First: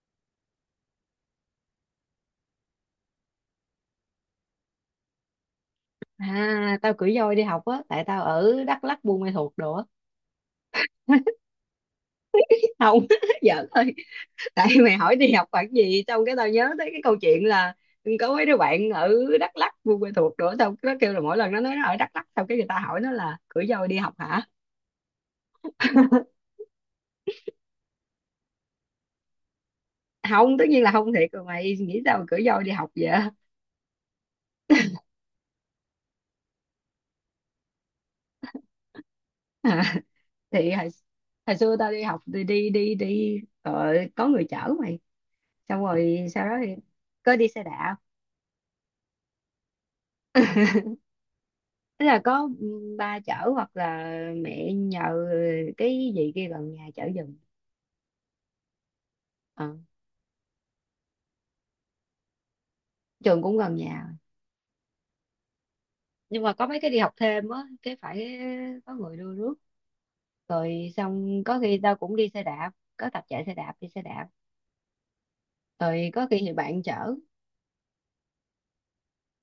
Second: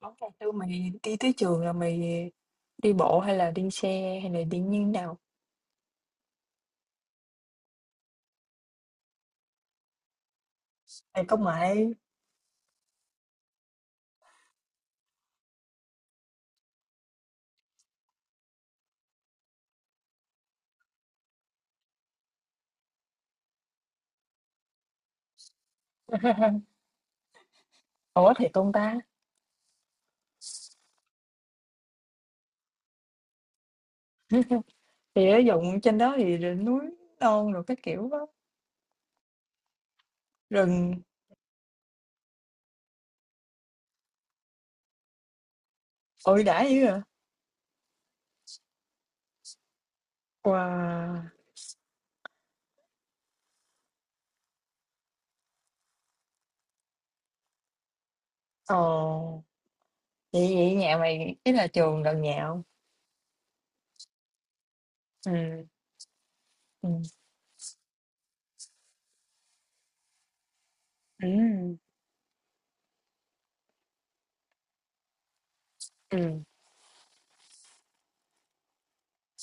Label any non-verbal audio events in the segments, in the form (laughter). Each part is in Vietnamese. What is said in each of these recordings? Món cà chua mày đi tới trường là mày đi bộ hay là đi xe hay là đi như thế nào? À, tao cưỡi voi đi học á, tại tao ở Đắk Lắk Buôn Ma Thuột đồ á. Thầy (laughs) công nghệ. Không. (laughs) Giỡn thôi. Tại mày hỏi đi học khoảng gì xong cái tao nhớ tới cái câu chuyện là có mấy đứa bạn ở Đắk Lắk Buôn Ma Thuột đồ á, tao nó kêu là mỗi lần nó nói nó ở Đắk Lắk xong cái người ta hỏi nó là cưỡi voi đi học hả. Ủa thiệt không ta? Không, tất nhiên là không, thiệt rồi mày nghĩ sao mà cưỡi voi đi học vậy. (laughs) Thì ở dụng trên đó thì rồi núi non rồi cái kiểu đó. À, thì hồi, Rừng. hồi xưa tao đi học thì đi đi đi ờ, có người chở mày, xong rồi Ôi sau đó đã thì dữ à. có đi xe đạp. Wow. Tức là có ba chở hoặc là mẹ nhờ cái gì kia gần nhà chở giùm. Ồ. Ờ, Vậy vậy nhà mày ý là trường gần nhà không? trường cũng gần nhà, Ừ. nhưng mà có mấy Ừ. cái đi học thêm á cái phải có người đưa rước, rồi Ừ. xong có khi tao cũng đi xe đạp, có tập chạy xe đạp đi xe đạp, rồi có khi Ừ. thì bạn chở.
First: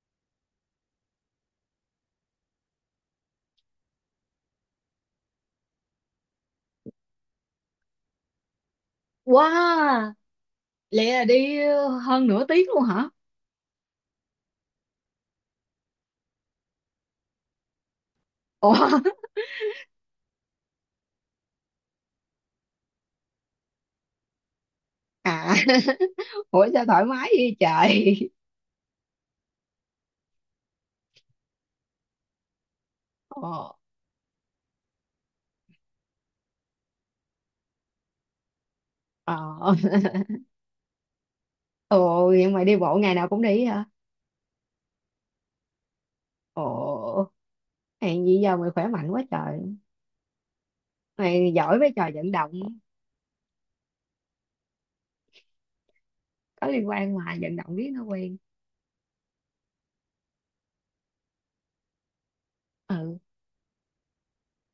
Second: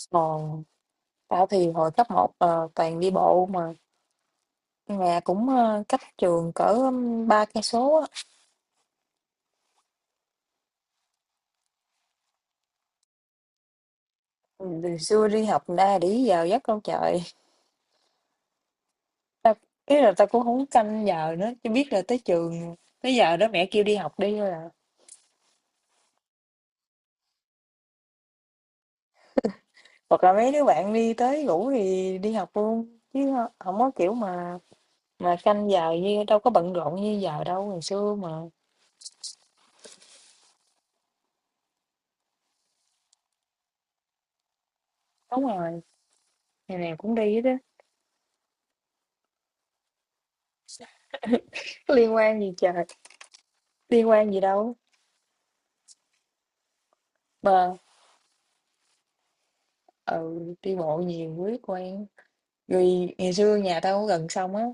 Ồ. Tao thì hồi cấp 1 toàn đi bộ mà nhà cũng cách trường cỡ ba cây số á. Wow, lẽ là đi hơn nửa tiếng luôn hả? Ừ, từ xưa đi học ra đi vào giấc đâu trời. Ủa. Ta ý là ta cũng không canh giờ nữa, chỉ biết là tới trường, tới giờ đó mẹ kêu đi học đi thôi à. À. (laughs) Ủa sao thoải mái vậy trời. Hoặc là mấy đứa bạn đi tới ngủ thì đi học luôn chứ, Ồ. không có kiểu mà canh giờ như đâu có bận rộn như giờ đâu, ngày xưa mà. Ờ. Ồ, vậy mà đi bộ ngày nào cũng đi hả? Đúng rồi, ngày nào cũng Ồ. đi hết á. Hèn gì giờ mày khỏe mạnh quá trời. Mày giỏi với Có trò liên vận quan động. gì trời, liên quan gì đâu Có liên quan mà, vận động mà. riết nó quen. Ừ, đi bộ nhiều quý quen. Rồi Ừ. ngày xưa nhà tao có gần sông á.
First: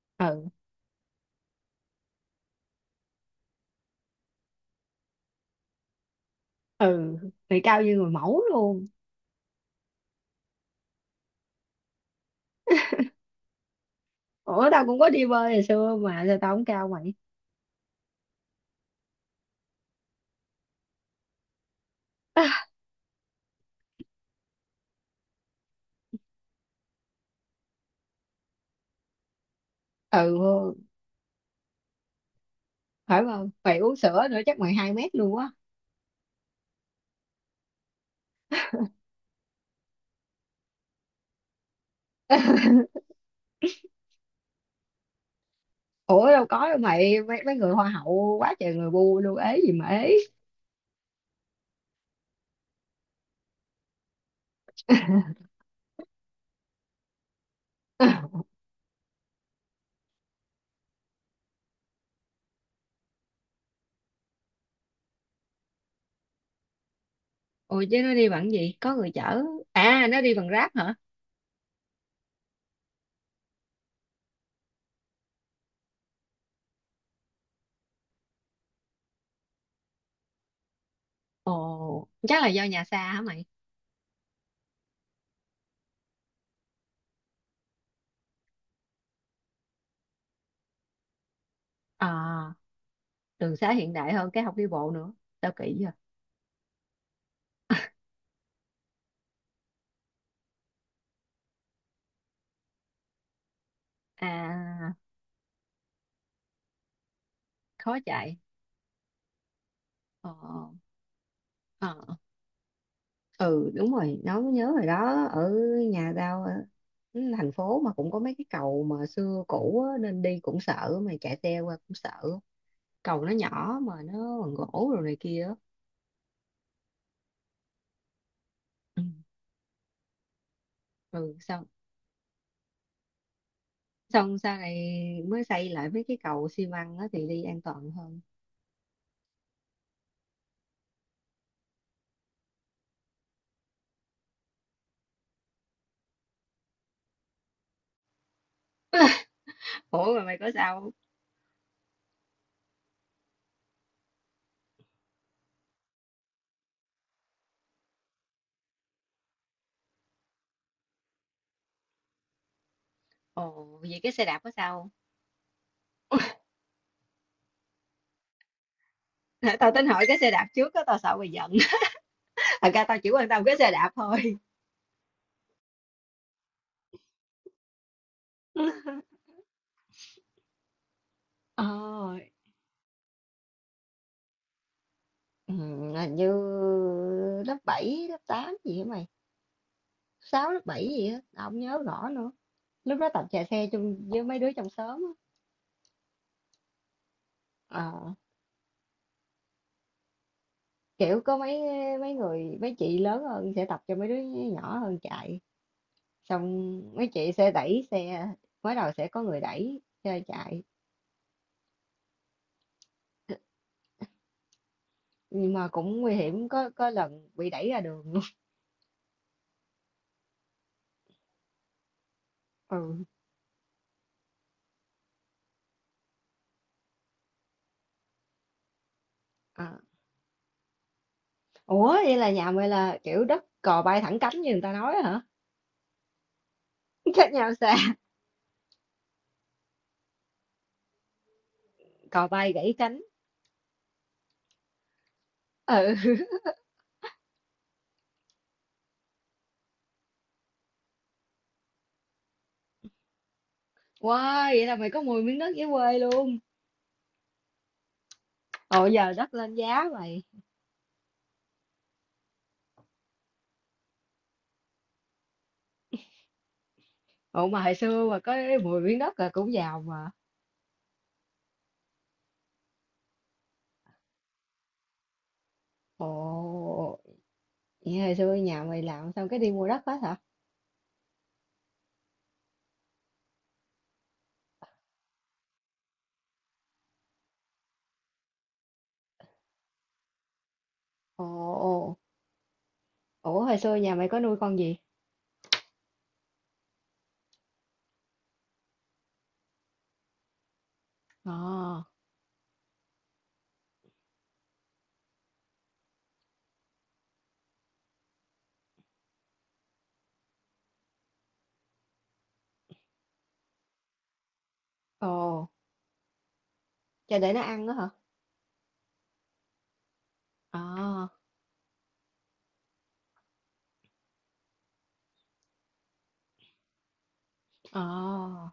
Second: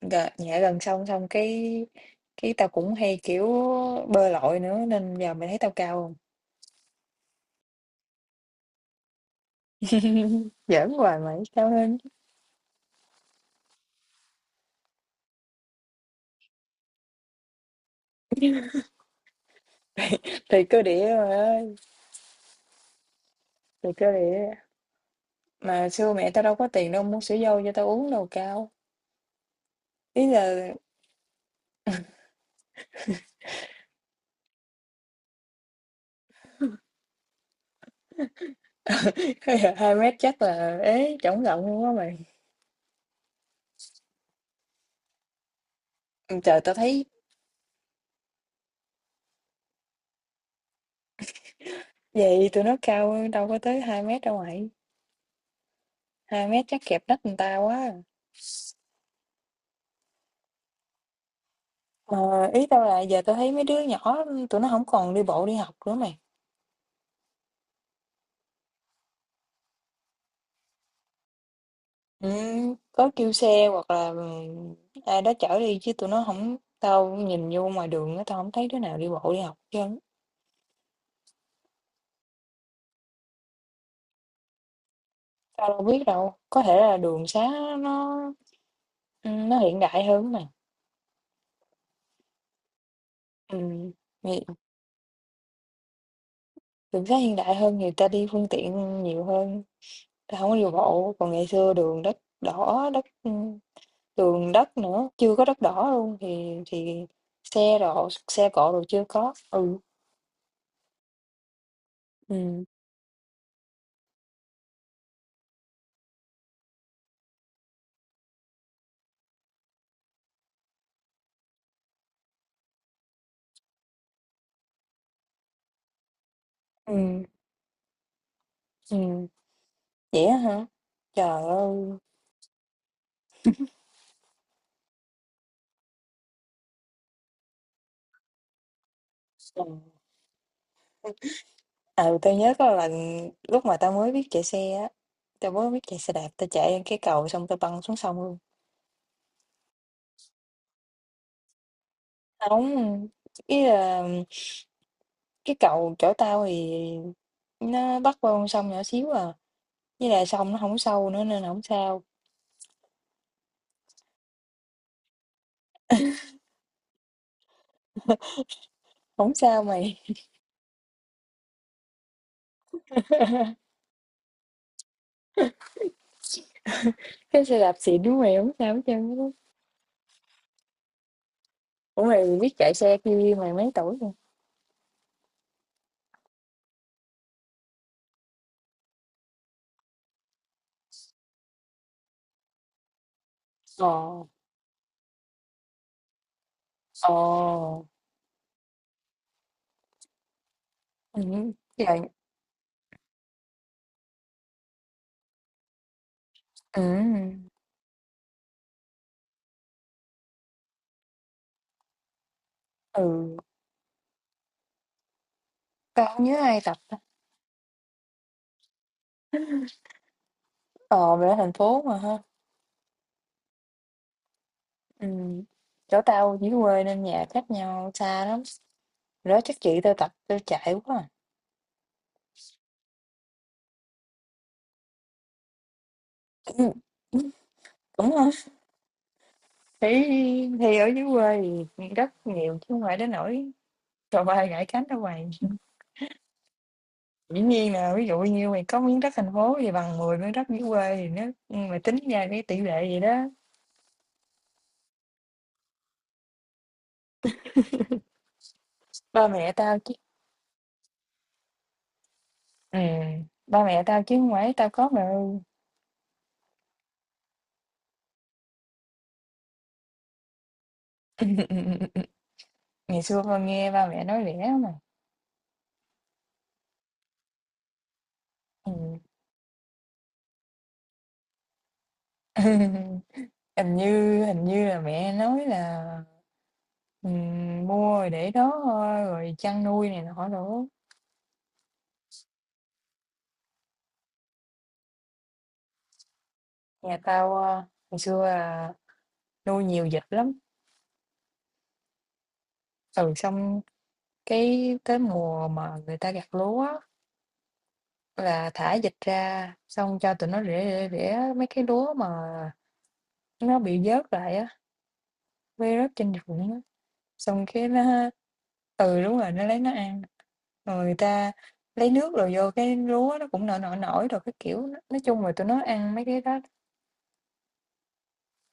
Ừ. Nhà gần sông, xong cái tao cũng hay kiểu bơi lội nữa nên giờ mày thấy tao cao không. Ừ. Mày cao như người mẫu luôn. Giỡn hoài mày sao hơn, Ủa tao cũng có đi bơi hồi xưa mà sao tao không cao mày? thì cơ địa rồi ơi, (laughs) thì cơ địa. Mà xưa mẹ tao đâu có tiền đâu mua sữa dâu cho tao uống đâu cao. Ý Ừ, là phải không? Mày uống sữa nữa chắc mày 2 mét luôn á. (laughs) hai mét chắc là ế chổng rộng luôn á mày. Ủa đâu Trời có tao đâu thấy mày, mấy, mấy người hoa hậu quá trời người bu luôn, ế gì mà ế. vậy tụi nó cao hơn, đâu có tới hai mét đâu mày. Hai mét chắc kẹp nách người ta quá. (laughs) Mà ý tao là giờ tao thấy mấy đứa nhỏ tụi nó không còn đi bộ đi học nữa mày. Ồ chứ nó đi bằng gì? Có người chở. À nó đi bằng Grab hả? Ừ, có kêu xe hoặc là ai đó chở đi chứ tụi nó không, tao nhìn vô ngoài đường á tao không thấy đứa nào đi bộ đi học chứ. Ồ chắc là do nhà xa hả mày? Tao đâu biết đâu, có thể là đường xá nó, ừ, nó hiện đại hơn mà. À, đường xá hiện Ừm, đại hơn thì cái không đi bộ nữa. Tao kỹ vậy? đường xá hiện đại hơn thì ta đi phương tiện nhiều hơn, ta hổng có đi bộ, còn ngày xưa đường đất đỏ, đất, đường đất À, nữa, chưa có đất đỏ luôn thì xe khó độ chạy. xe cộ đồ chưa có. Ừ, Ờ. Ờ. ừ, Ừ đúng rồi, nói mới nhớ rồi đó, ở nhà tao ở thành phố mà cũng có mấy cái cầu mà xưa cũ á, nên đi cũng sợ mà chạy xe qua cũng sợ, cầu nó nhỏ mà nó bằng gỗ rồi này kia á. ừ. Ừ. ừm, Vậy á hả? Ừ, Trời xong, ơi! xong sau này mới xây lại mấy cái cầu xi măng á thì đi an toàn hơn. Ừ. À, tao nhớ có lần lúc mà tao mới biết chạy xe á, tao mới biết chạy xe đạp, tao chạy lên cái cầu xong tao băng xuống sông luôn. Ủa mà mày có sao không? Hông, ý là cái cầu chỗ tao thì nó bắt qua con sông nhỏ xíu à, với là sông nó không sâu nữa nên là không sao, Ồ, vậy cái xe đạp có sao không? không (laughs) sao Tao tính mày. hỏi cái xe đạp trước á, tao sợ mày giận. (laughs) Thật ra tao chỉ quan tâm cái xe (laughs) đạp thôi. Cái xe đạp xịn của mày không sao hết trơn á. Ờ. Ủa, mày biết chạy xe kia mày mấy tuổi rồi? Hình như lớp 7 lớp 8 gì hả mày? Sáu lớp 7 gì á, tao không nhớ rõ nữa. Lúc đó tập chạy xe Ồ. chung với mấy đứa trong xóm á. Ồ. Ờ, kiểu có ừm, mấy, trời, mấy người mấy chị lớn hơn sẽ tập cho mấy đứa nhỏ hơn chạy. Xong mấy chị ừm, sẽ đẩy xe, mới đầu sẽ có người đẩy xe chạy. ừ, Nhưng mà cũng Tao nguy hông nhớ hiểm, ai có tập có ta. lần bị đẩy ra đường (laughs) luôn. Ờ, mày ở thành phố mà ha. Ừ. ừm, Chỗ tao dưới quê nên nhà cách nhau xa lắm, hồi đó chắc À. chị tao tập tao chạy quá à. Ủa vậy là nhà mày là kiểu đất cò bay thẳng cánh như người ta nói hả? Ừ. (laughs) Cách nhau xa, Đúng rồi, thì thì ở dưới quê thì rất cò bay nhiều chứ gãy không phải cánh. đến nỗi trời ơi gãy cánh đâu mày. Ừ. Dĩ nhiên là ví dụ như mày có miếng đất thành phố thì bằng 10 miếng đất dưới quê thì nếu mà tính ra cái tỷ lệ gì đó. Wow, vậy là mày có 10 miếng đất dưới quê luôn. Ồ giờ Ba đất mẹ lên tao giá chứ, mày. ừ, ba mẹ tao chứ không phải tao có mà. Ồ mà hồi xưa mà có 10 miếng đất là cũng giàu mà. (laughs) Ngày xưa con nghe ba mẹ nói rẻ mà. Ồ, vậy hồi xưa nhà Ừ. mày làm xong cái đi mua đất hết hả? (laughs) Hình như là mẹ nói là, ừ, mua rồi để đó thôi rồi chăn nuôi này nọ nữa. Ồ. Ồ. Ủa hồi xưa nhà mày có nuôi con gì? Nhà tao ngày xưa nuôi nhiều vịt lắm, Ồ. ừ, xong cái tới mùa mà người ta gặt lúa á, là thả vịt ra, xong cho tụi nó rễ rễ rễ mấy cái lúa mà nó bị vớt lại á, Ồ. vơi rớt trên ruộng á, Cho để nó xong ăn cái đó hả? nó, ừ, đúng rồi, nó lấy nó ăn. Ồ. Rồi người ta lấy nước rồi vô cái lúa nó cũng nổi nổi nổi rồi cái kiểu, nói chung là tụi nó ăn mấy cái đó. Ồ.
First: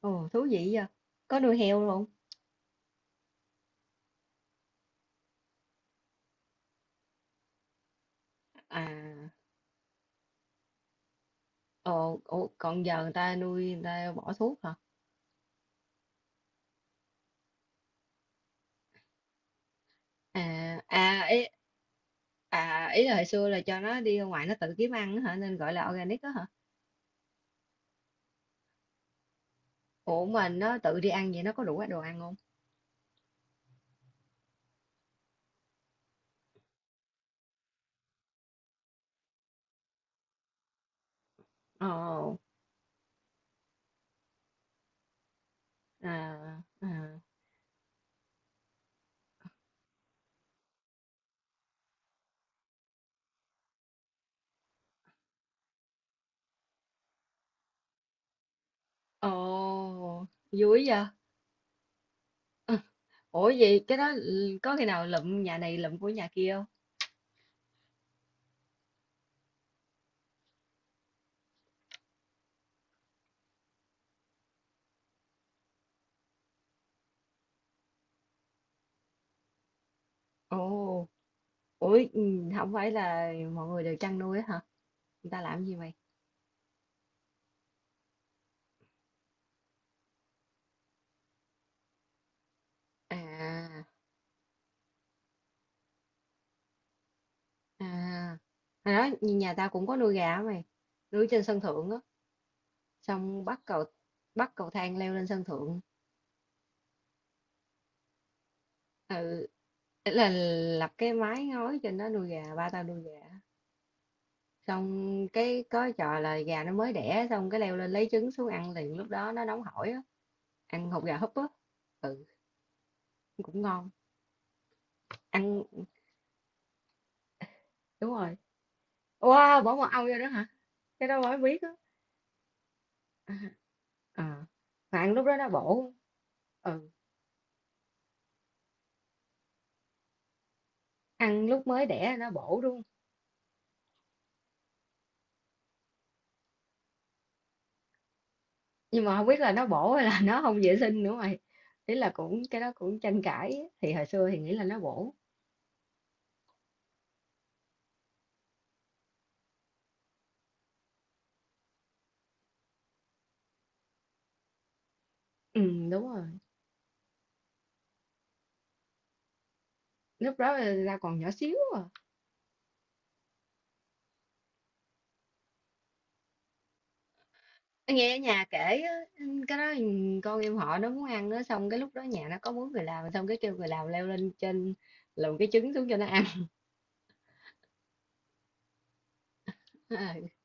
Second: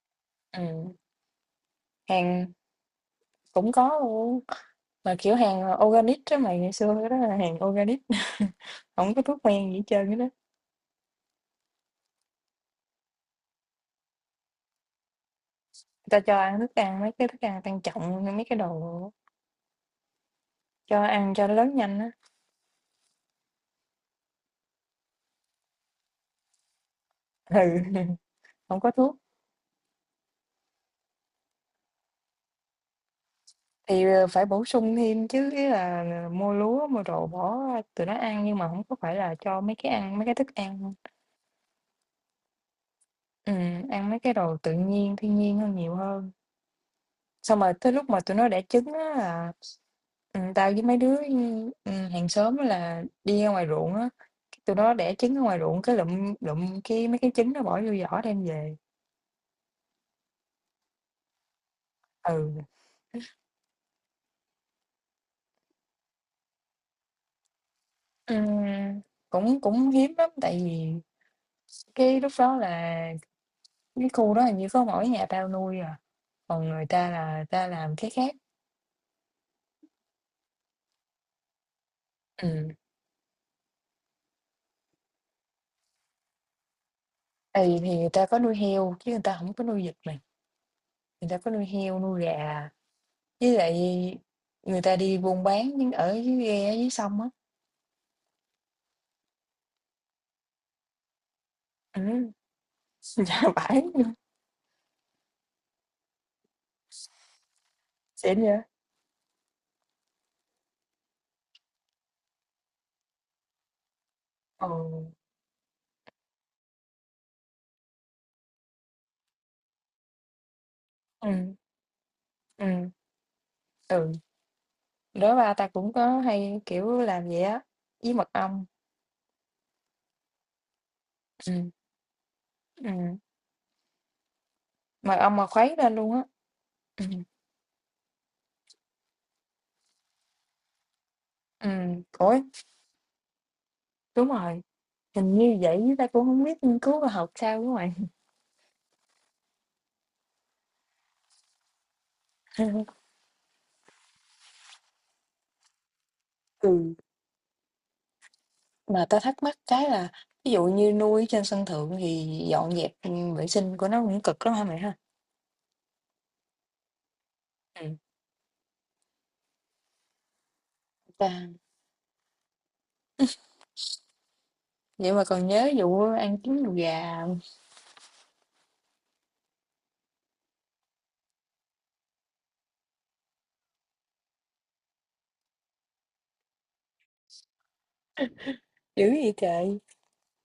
Ồ, thú vị vậy. Ừ, Có nuôi heo luôn. hàng cũng có luôn, mà kiểu hàng organic đó mày, ngày xưa đó là hàng organic, (laughs) À. không có thuốc men gì hết trơn á. Ồ, ủa, còn giờ người ta nuôi người ta bỏ thuốc hả? Ta cho ăn thức ăn mấy cái thức ăn tăng trọng, mấy cái đồ À, cho à, ăn cho ý, nó lớn nhanh á. à, ý là hồi xưa là cho nó đi ra ngoài nó tự kiếm ăn á hả, nên gọi là organic đó hả? Ừ, (laughs) hổng có thuốc. Ủa mình nó tự đi ăn vậy nó có đủ đồ ăn không? Thì, phải bổ sung thêm chứ, ý là mua lúa, mua đồ bỏ tụi nó ăn nhưng mà không có phải là cho mấy cái ăn mấy cái thức ăn, Ồ. Ăn mấy cái đồ tự nhiên, thiên nhiên hơn nhiều hơn. À. À. Xong rồi tới lúc mà tụi nó đẻ trứng á là, tao với mấy đứa, hàng xóm á là đi ra ngoài ruộng á, tụi nó đẻ trứng ở ngoài ruộng cái lụm lụm cái mấy cái trứng nó bỏ vô giỏ đem về. Ồ, vui vậy? Ừ. (laughs) Ủa vậy cái đó, ừ, có khi nào lụm nhà này lụm của nhà kia không? Ừm, cũng cũng hiếm lắm, tại vì cái lúc đó là cái khu đó hình như có mỗi nhà tao nuôi à, còn người ta là ta làm cái khác. Ồ, ủa, ừ, Ừm, không phải là mọi người đều chăn nuôi á hả? Người ta làm gì mày? Tại vì thì người ta có nuôi heo chứ người ta không có nuôi vịt mày, người ta có nuôi heo, nuôi gà, với lại À. người ta đi buôn bán ở dưới ghe, dưới sông á. À, hồi đó nhà tao cũng có nuôi gà á mày, nuôi trên sân thượng á. Ừm, (laughs) dạ Xong bắt vãi cầu, luôn, bắt cầu thang leo lên sân thượng. xịn vậy. Ừ, ý là lập cái mái ngói trên đó nuôi gà, ba tao nuôi gà, Ừ, xong cái có trò là gà nó mới đẻ xong cái leo lên lấy trứng xuống ăn liền lúc đó nó nóng hổi á, ăn hột gà húp á. ừm, Ừ, ừm, cũng ngon. ừ, đó ba Ăn, ta cũng có hay, kiểu, làm vậy á, đúng với rồi. Wow bỏ mật ong vô đó hả? Cái đó mới biết á. ừm, ừm, (laughs) À, à. Mà ăn mật lúc đó ong mà nó khuấy bổ. lên luôn á. Ừ, Ừm, ăn lúc mới đẻ nó ủa, bổ đúng không? đúng rồi, hình như vậy chứ ta cũng hổng biết nghiên cứu khoa học sao đúng hông bạn? Nhưng mà không biết là nó bổ hay là (laughs) nó không vệ sinh nữa mày. Ý là cũng cái đó cũng tranh cãi, thì hồi xưa thì nghĩ là nó bổ. Ừ, mà ta thắc mắc cái là ví dụ như nuôi ở trên sân thượng thì dọn dẹp, vệ sinh của nó cũng cực lắm hả mày ha? Đúng rồi, Ừm. lúc đó là tao còn nhỏ Ta xíu à. vậy mà còn nhớ vụ ăn trứng đùi gà hông? Nghe ở nhà kể á, cái đó, con em họ nó muốn ăn á, xong cái lúc đó nhà nó có 4 người làm, xong cái kêu người làm leo lên trên luồn cái trứng xuống cho nó ăn. Dữ vậy trời! (laughs)